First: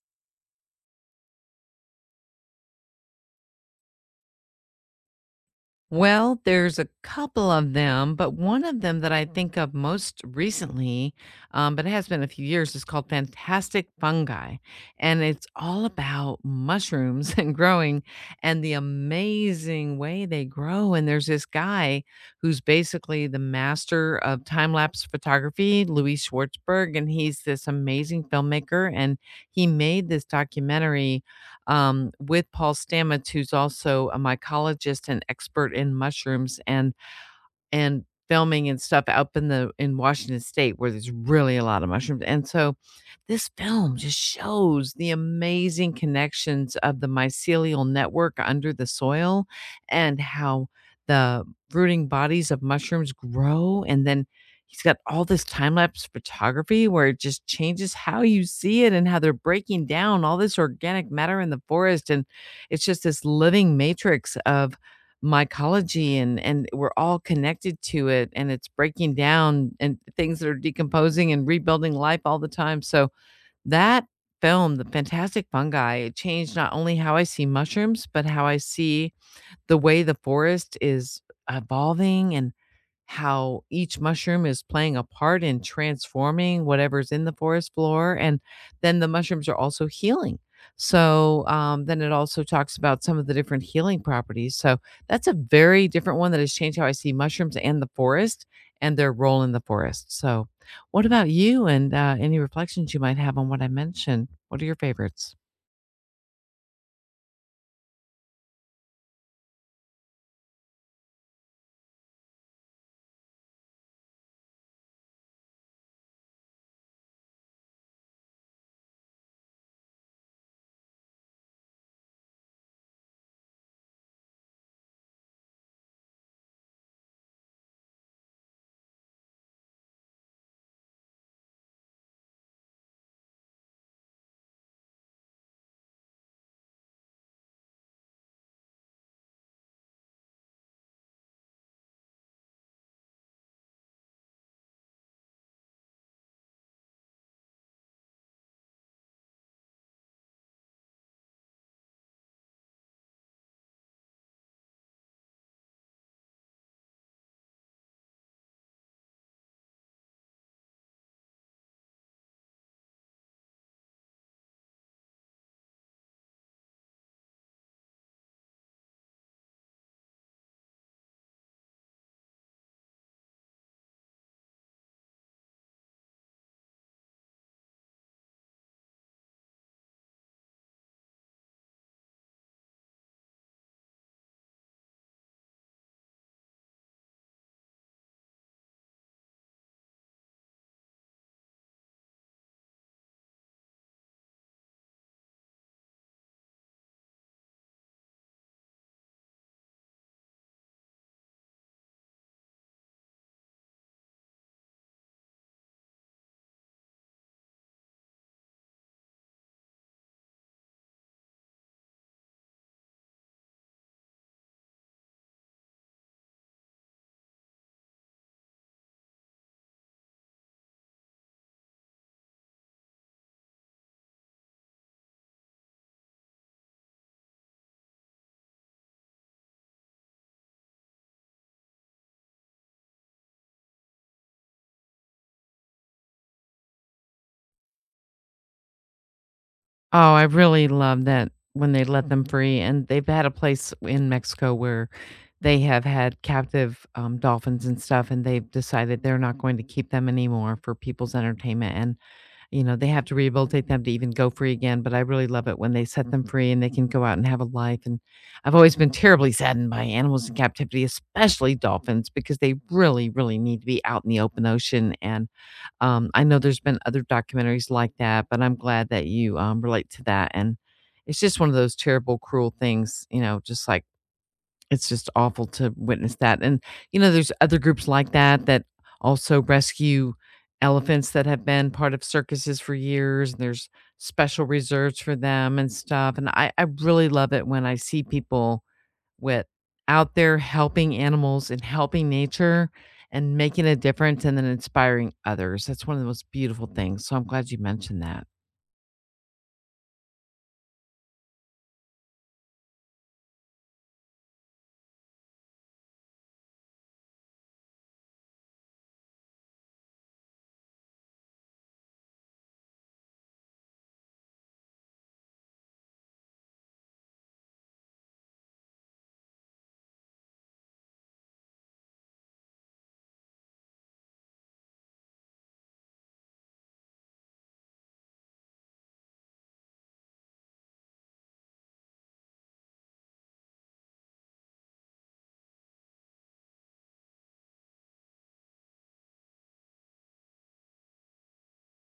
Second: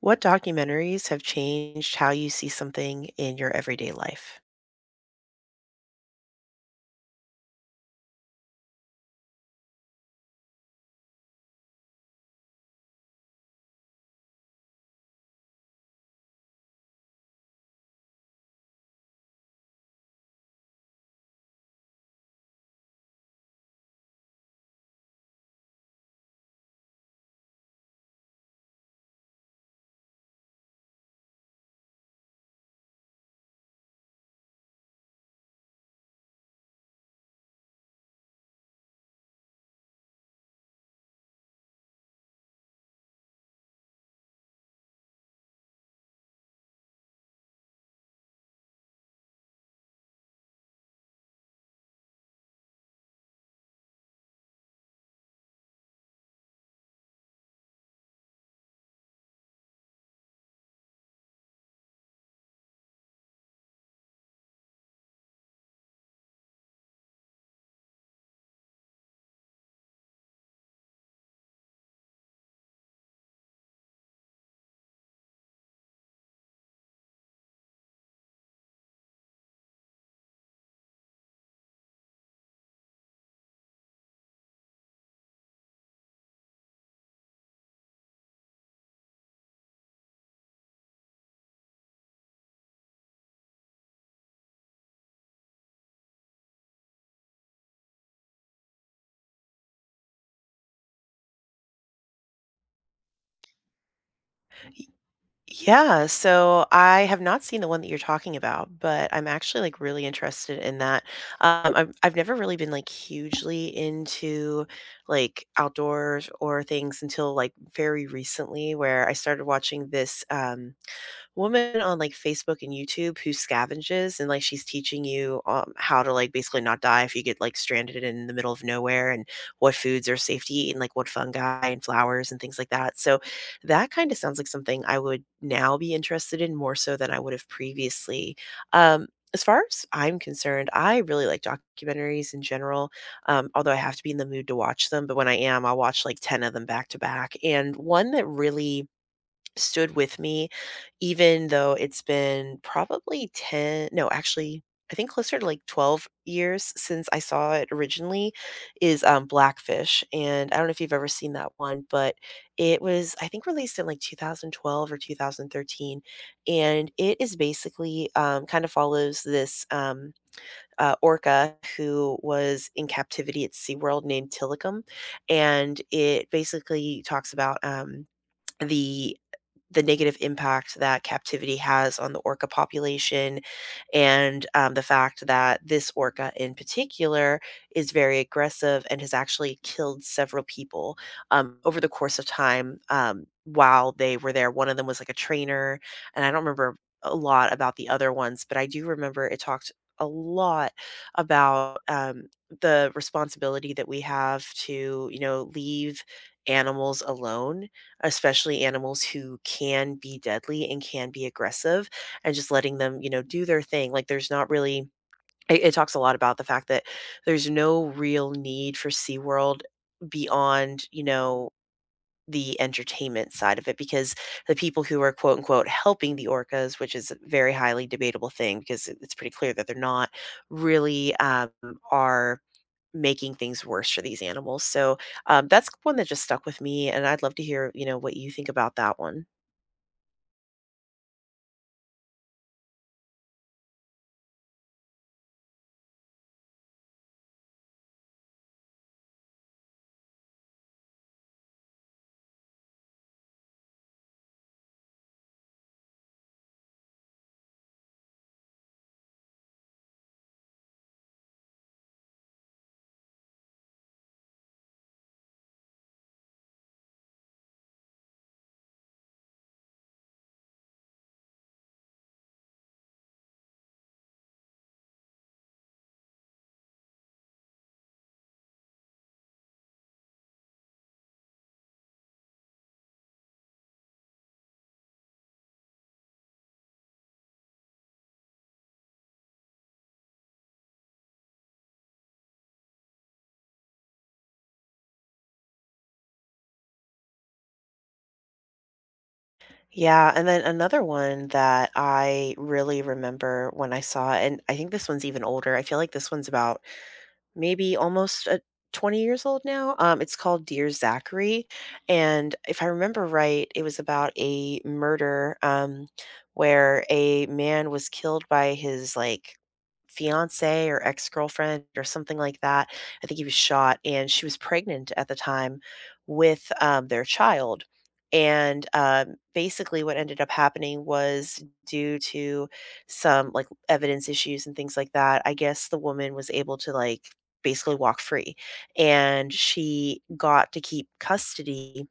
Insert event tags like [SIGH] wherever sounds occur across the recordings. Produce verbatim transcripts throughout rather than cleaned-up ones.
What documentaries have changed how you see something in your everyday life? Well, there's a couple of them, but one of them that I think of most recently, um, but it has been a few years, is called Fantastic Fungi. And it's all about mushrooms [LAUGHS] and growing and the amazing way they grow. And there's this guy who's basically the master of time lapse photography, Louis Schwartzberg. And he's this amazing filmmaker. And he made this documentary um, with Paul Stamets, who's also a mycologist and expert in mushrooms. And and filming and stuff up in the in Washington State where there's really a lot of mushrooms, and so this film just shows the amazing connections of the mycelial network under the soil and how the rooting bodies of mushrooms grow, and then he's got all this time-lapse photography where it just changes how you see it and how they're breaking down all this organic matter in the forest, and it's just this living matrix of mycology and and we're all connected to it and it's breaking down and things that are decomposing and rebuilding life all the time. So that film, The Fantastic Fungi, it changed not only how I see mushrooms, but how I see the way the forest is evolving and how each mushroom is playing a part in transforming whatever's in the forest floor. And then the mushrooms are also healing. So um, then it also talks about some of the different healing properties. So that's a very different one that has changed how I see mushrooms and the forest and their role in the forest. So, what about you and uh, any reflections you might have on what I mentioned? What are your Y- favorites? Yeah, so I have not seen the one that you're talking about, but I'm actually like really interested in that. Um, I've I've never really been like hugely into like outdoors or things until like very recently, where I started watching this. Um, woman on like Facebook and YouTube who scavenges and like she's teaching you um, how to like basically not die if you get like stranded in the middle of nowhere and what foods are safe to eat and like what fungi and flowers and things like that. So that kind of sounds like something I would now be interested in more so than I would have previously. Um, as far as I'm concerned, I really like documentaries in general, um, although I have to be in the mood to watch them. But when I am, I'll watch like ten of them back to back. And one that really stood with me even though it's been probably ten no, actually, I think closer to, like, twelve years since I saw it originally is, um, Blackfish, and I don't know if you've ever seen that one, but it was, I think, released in, like, twenty twelve or two thousand thirteen, and it is basically, um, kind of follows this, um, uh, orca who was in captivity at SeaWorld named Tilikum, and it basically talks about, um, the the negative impact that captivity has on the orca population and um, the fact that this orca in particular is very aggressive and has actually killed several people um, over the course of time um, while they were there. One of them was like a trainer, and I don't remember a lot about the other ones, but I do remember it talked a lot about um, the responsibility that we have to, you know, leave animals alone, especially animals who can be deadly and can be aggressive, and just letting them, you know, do their thing. Like there's not really it, it talks a lot about the fact that there's no real need for SeaWorld beyond, you know, the entertainment side of it, because the people who are quote unquote helping the orcas, which is a very highly debatable thing because it- it's pretty clear that they're not really um, are making things worse for these animals. So, um, that's one that just stuck with me, and I'd love to hear, you know, what you think about that one. Oh, I really love that when they let them free, and they've had a place in Mexico where they have had captive, um, dolphins and stuff, and they've decided they're not going to keep them anymore for people's entertainment, and you know, they have to rehabilitate them to even go free again. But I really love it when they set them free and they can go out and have a life. And I've always been terribly saddened by animals in captivity, especially dolphins, because they really, really need to be out in the open ocean. And um, I know there's been other documentaries like that, but I'm glad that you um, relate to that. And it's just one of those terrible, cruel things, you know, just like it's just awful to witness that, and, you know, there's other groups like that that also rescue elephants that have been part of circuses for years, and there's special reserves for them and stuff, and I I really love it when I see people with out there helping animals and helping nature and making a difference and then inspiring others. That's one of the most beautiful things, so I'm glad you mentioned that. Yeah, and then another one that I really remember when I saw, and I think this one's even older. I feel like this one's about maybe almost uh twenty years old now. Um, it's called Dear Zachary, and if I remember right, it was about a murder um, where a man was killed by his like fiance or ex-girlfriend or something like that. I think he was shot, and she was pregnant at the time with, um, their child, and, um, basically what ended up happening was due to some, like, evidence issues and things like that, I guess the woman was able to, like, basically walk free, and she got to keep custody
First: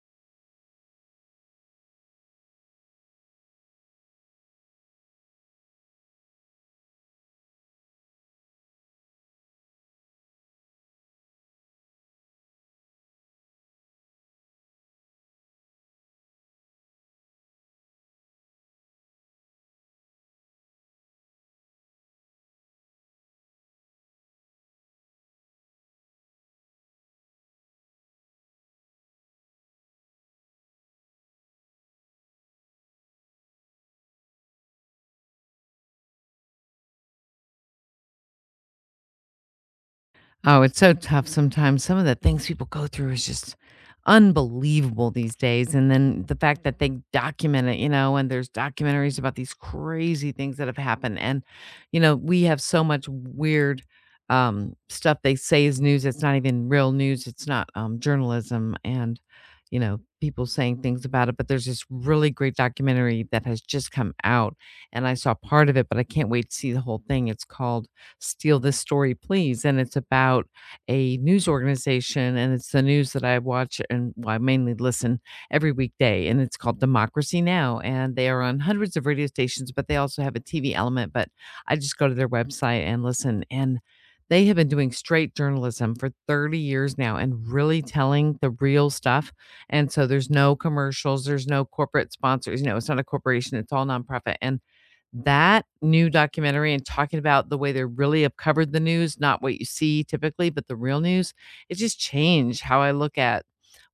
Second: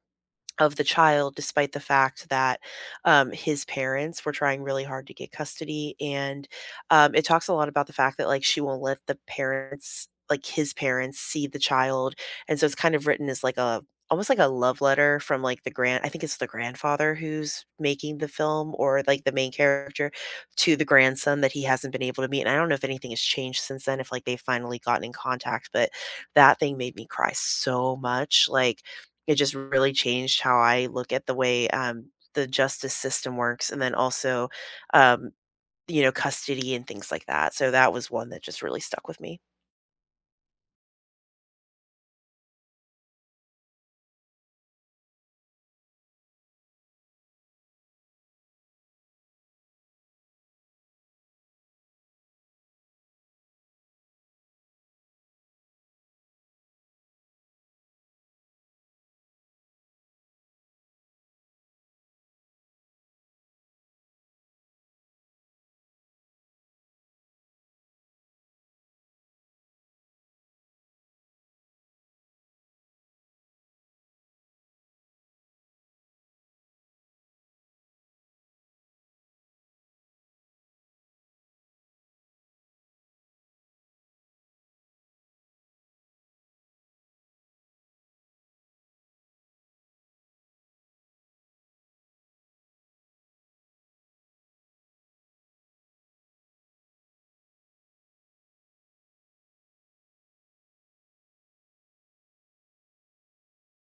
of the child, despite the fact that um, his parents were trying really hard to get custody. And um, it talks a lot about the fact that, like, she won't let the parents, like his parents, see the child. And so it's kind of written as like a, almost like a love letter from like the grand I think it's the grandfather who's making the film or like the main character to the grandson that he hasn't been able to meet, and I don't know if anything has changed since then, if like they've finally gotten in contact, but that thing made me cry so much, like it just really changed how I look at the way, um, the justice system works and then also, um, you know, custody and things like that. So that was one that just really stuck with me. Oh, it's so tough sometimes. Some of the things people go through is just unbelievable these days. And then the fact that they document it, you know, and there's documentaries about these crazy things that have happened. And, you know, we have so much weird um, stuff they say is news. It's not even real news, it's not um, journalism. And, you know, people saying things about it. But there's this really great documentary that has just come out. And I saw part of it, but I can't wait to see the whole thing. It's called Steal This Story, Please. And it's about a news organization, and it's the news that I watch and, well, I mainly listen every weekday. And it's called Democracy Now! And they are on hundreds of radio stations, but they also have a T V element. But I just go to their website and listen. And they have been doing straight journalism for thirty years now and really telling the real stuff. And so there's no commercials, there's no corporate sponsors. You know, it's not a corporation, it's all nonprofit. And that new documentary and talking about the way they really have covered the news, not what you see typically, but the real news, it just changed how I look at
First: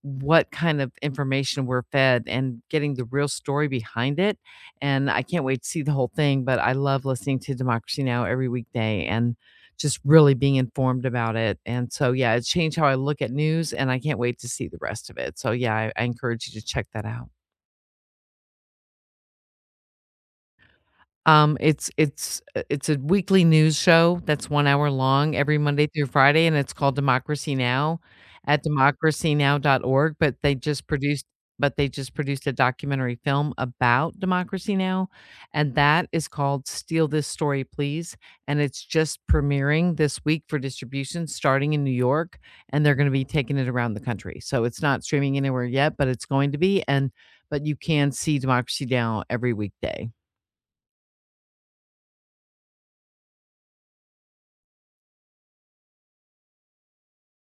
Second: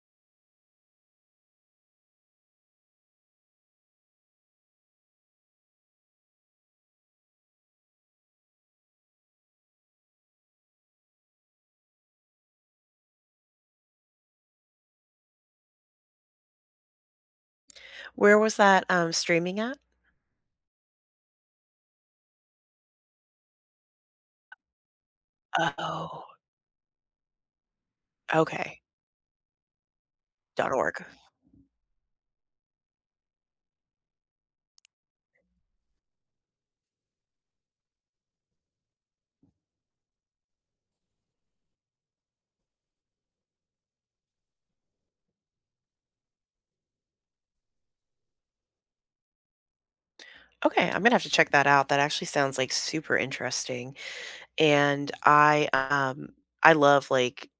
what kind of information we're fed and getting the real story behind it. And I can't wait to see the whole thing, but I love listening to Democracy Now! Every weekday and just really being informed about it. And so, yeah, it changed how I look at news, and I can't wait to see the rest of it. So, yeah, I, I encourage you to check that out. Where was that, um, streaming at? Um, it's it's uh, it's a weekly news show that's one hour long every Monday through Oh, Friday, and it's called Democracy Now! At okay. democracy now dot org, but they dot just .org. produced but they just produced a documentary film about Democracy Now! And that is called Steal This Story, Please, and it's just premiering this week for distribution starting in New York, and they're gonna be taking it around the country. So it's not streaming anywhere yet, but it's going to be, and but you can see Democracy Now! Every weekday. Okay, I'm gonna have to check that out. That actually sounds like super interesting. And I, um, I love, like,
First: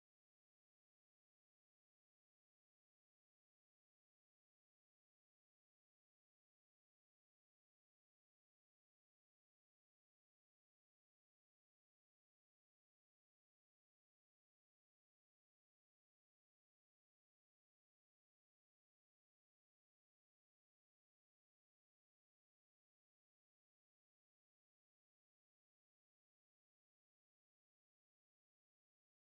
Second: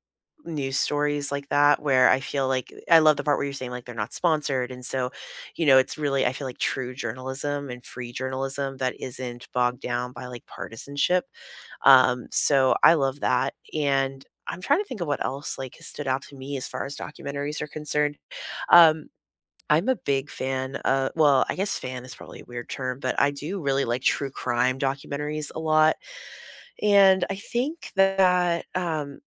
news stories like that where I feel like I love the part where you're saying, like, they're not sponsored, and so, you know, it's really I feel like true journalism and free journalism that isn't bogged down by, like, partisanship. Um, so I love that, and I'm trying to think of what else, like, has stood out to me as far as documentaries are concerned. Um, I'm a big fan of well, I guess fan is probably a weird term, but I do really like true crime documentaries a lot. And I think that, um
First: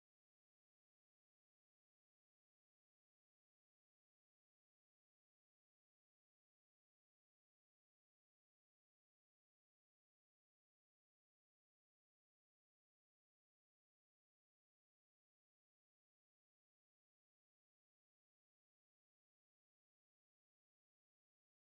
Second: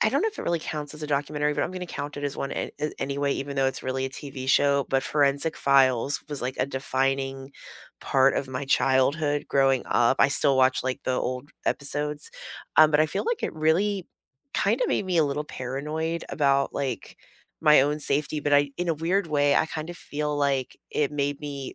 I don't know if it really counts as a documentary, but I'm gonna count it as one an a anyway, even though it's really a T V show, but Forensic Files was, like, a defining part of my childhood growing up. I still watch, like, the old episodes, um, but I feel like it really kinda made me a little paranoid about, like, my own safety, but I in a weird way, I kind of feel like it made me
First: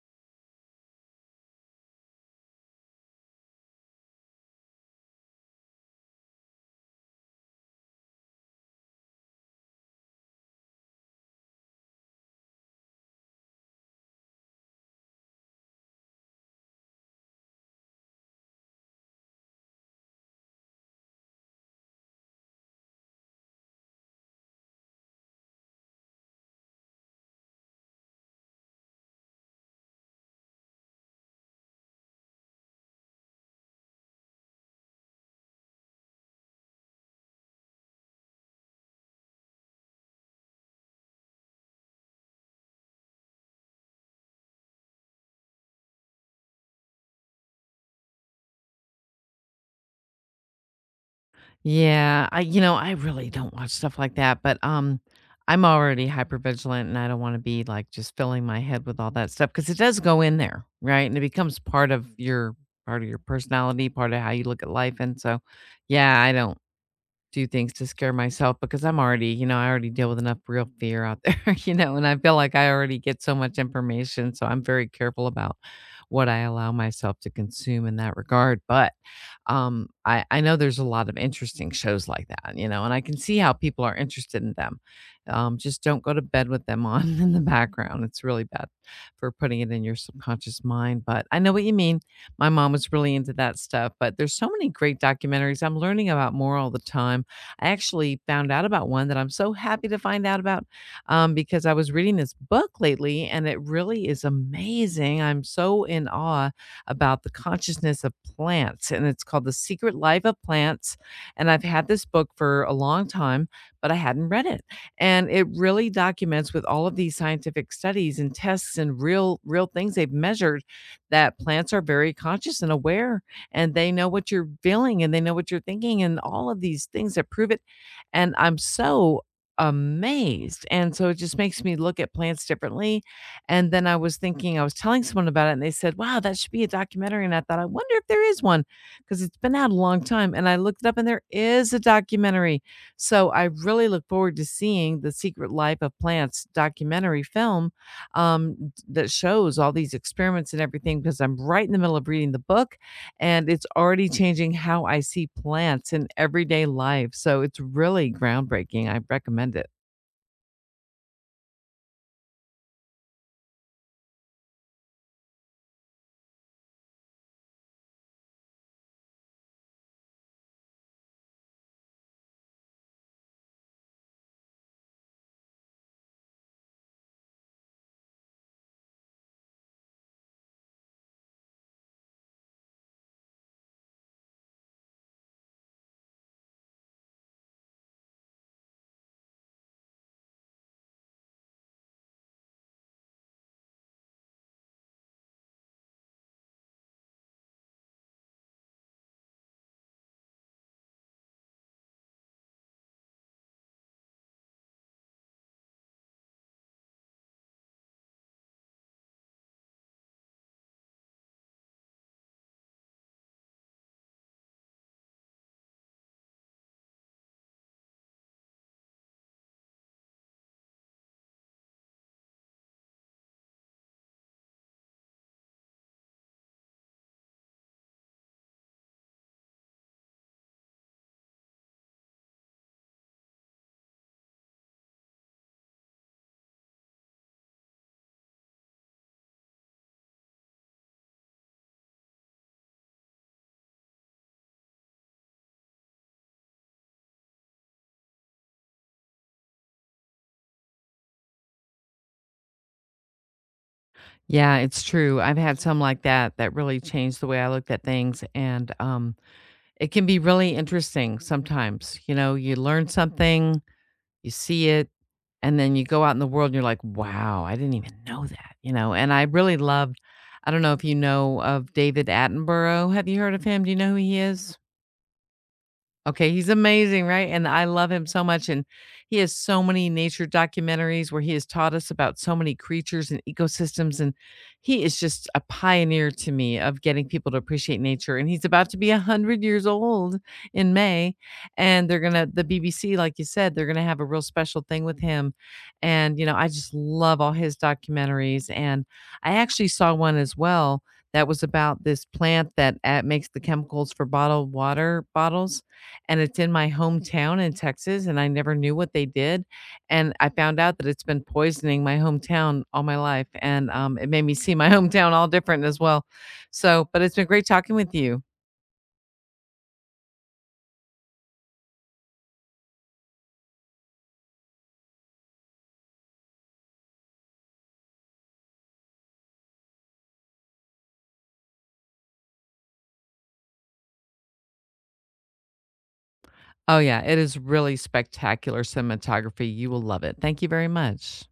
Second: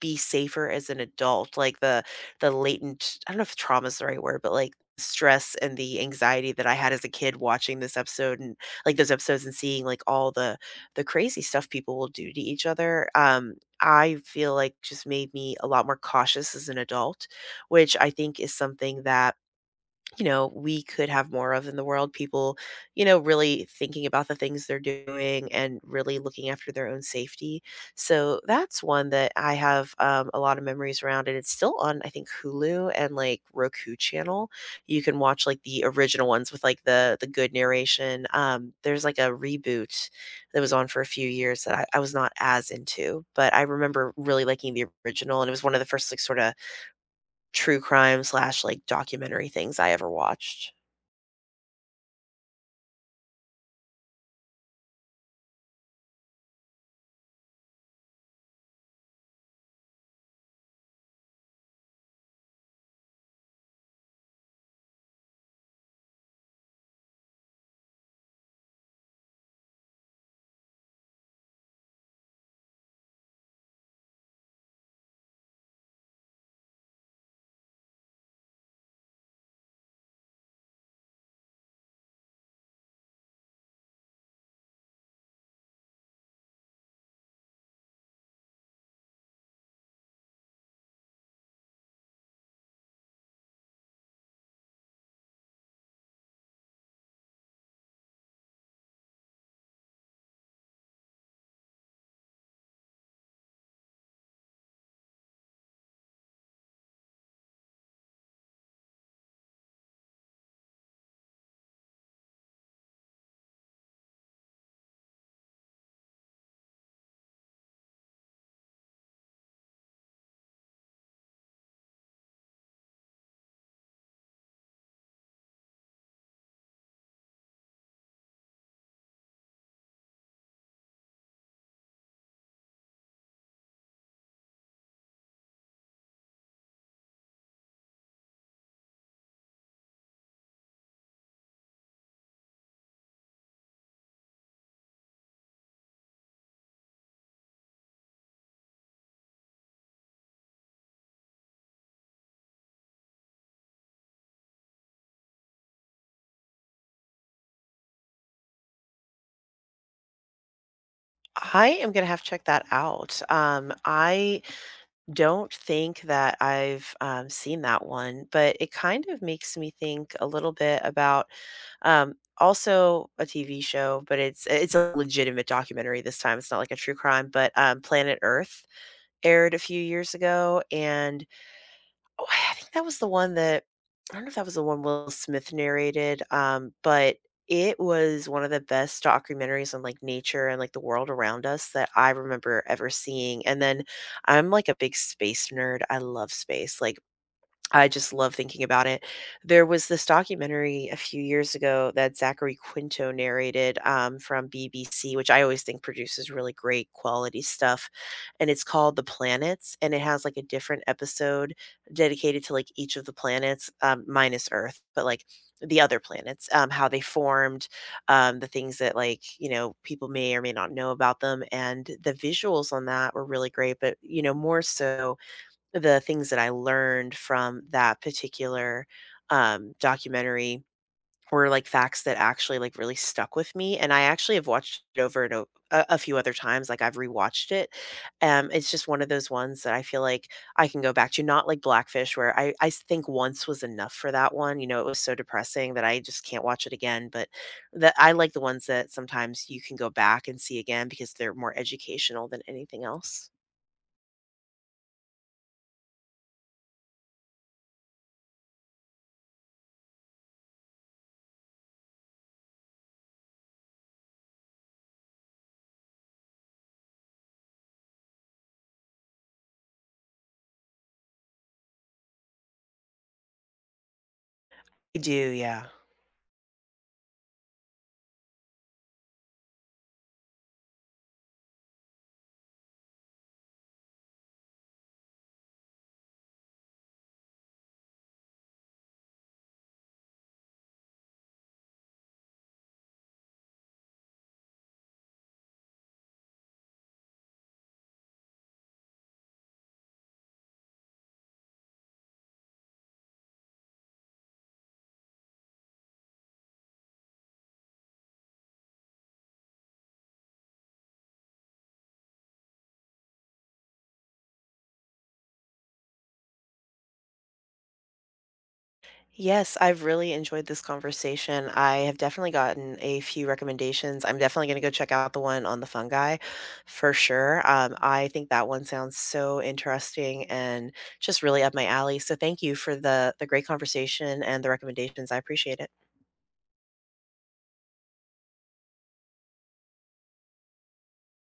be safer as an adult, like the the latent I don't know if trauma is the right word, but like stress and the anxiety that I had as a kid watching this episode and like those episodes and seeing like all the the crazy stuff people will do to each other. Um, I feel like just made me a lot more cautious as an adult, which I think is something that you know, we could have more of in the world. People, you know, really thinking about the things they're doing and really looking after their own safety. So that's one that I have um, a lot of memories around, and it's still on, I think, Hulu and like Roku channel. You can watch like the original ones with like the the good narration. Um, there's like a reboot that was on for a few years that I, I was not as into, but I remember really liking the original, and it was one of the first like sort of true crime slash like documentary things I ever watched. Yeah, I you know, I really don't watch stuff like that, but, um, I'm already hypervigilant, and I don't wanna be, like, just filling my head with all that stuff because it does go in there, right? And it becomes part of your part of your personality, part of how you look at life, and so, yeah, I don't do things to scare myself because I'm already you know, I already deal with enough real fear out there, [LAUGHS] you know, and I feel like I already get so much information, so I'm very careful about what I allow myself to consume in that regard, but um, I, I know there's a lot of interesting shows like that, you know, and I can see how people are interested in them. Um, just don't go to bed with them on [LAUGHS] in the background. It's really bad for putting it in your subconscious mind. But I know what you mean. My mom was really into that stuff, but there's so many great documentaries. I'm learning about more all the time. I actually found out about one that I'm so happy to find out about um, because I was reading this book lately and it really is amazing. I'm so in awe about the consciousness of plants, and it's called The Secret Life of Plants. And I've had this book for a long time, but I hadn't read it. And it really documents with all of these scientific studies and tests and real real things they've measured that plants are very conscious and aware and they know what you're feeling and they know what you're thinking and all of these things that prove it. And I'm so amazed. And so it just makes me look at plants differently and then I was thinking, I was telling someone about it, and they said, "Wow, that should be a documentary." And I thought, I wonder if there is one because it's been out a long time. And I looked it up, and there is a documentary. So I really look forward to seeing the Secret Life of Plants documentary film um, d- that shows all these experiments and everything. Because I'm right in the middle of reading the book, and it's already changing how I see plants in everyday life. So it's really groundbreaking. I recommend it. I am gonna have to check that out. Um, I don't think that I've um, seen that one, but it kind of makes me think a little bit about um, also a T V show, but it's it's a legitimate documentary this time. It's not like a true crime, but um, Planet Earth aired a few years ago, and Oh, I think that was the one that I don't know if that was the one Will Smith narrated, um, but it was one of the best documentaries on, like, nature and, like, the world around us that I remember ever seeing, and then I'm, like, a big space nerd. I love space, like, I just love thinking about it. There was this documentary a few years ago that Zachary Quinto narrated um, from B B C, which I always think produces really great quality stuff. And it's called The Planets, and it has like a different episode dedicated to like each of the planets, um, minus Earth, but like the other planets, um, how they formed, um, the things that like, you know, people may or may not know about them. And the visuals on that were really great, but, you know, more so the things that I learned from that particular, um, documentary were, like, facts that actually, like, really stuck with me, and I actually have watched it over and o a a few other times, like, I've rewatched it. Um, it's just one of those ones that I feel like I can go back to, not like Blackfish, where I I s think once was enough for that one, you know, it was so depressing that I just can't watch it again, but that I like the ones that sometimes you can go back and see again because they're more educational than anything else. Yeah, it's true. I've had some like that that really changed the way I looked at things. And um, it can be really interesting sometimes. You know, you learn something, you see it, and then you go out in the world and you're like, wow, I didn't even know that. You know, and I really loved, I don't know if you know of David Attenborough. Have you heard of him? Do you know who he is? I do, yeah. Okay, he's amazing, right? And I love him so much. And he has so many nature documentaries where he has taught us about so many creatures and ecosystems. And he is just a pioneer to me of getting people to appreciate nature. And he's about to be one hundred years old in May. And they're going to, the B B C, like you said, they're going to have a real special thing with him. And, you know, I just love all his documentaries. And I actually saw one as well that was about this plant that uh, makes the chemicals for bottled water bottles and it's in my hometown in Texas, and I never knew what they did, and I found out that it's been poisoning my hometown all my life, and, um, it made me see my [LAUGHS] hometown all different as well. So but it's been great talking with you. Yes, I've really enjoyed this conversation. I have definitely gotten a few recommendations. I'm definitely going to go check out the one on the fungi for sure. Um, I think that one sounds so interesting and just really up my alley. So thank you for the the great conversation and the recommendations. I appreciate it. Oh, yeah, it is really spectacular cinematography, you will love it. Thank you very much.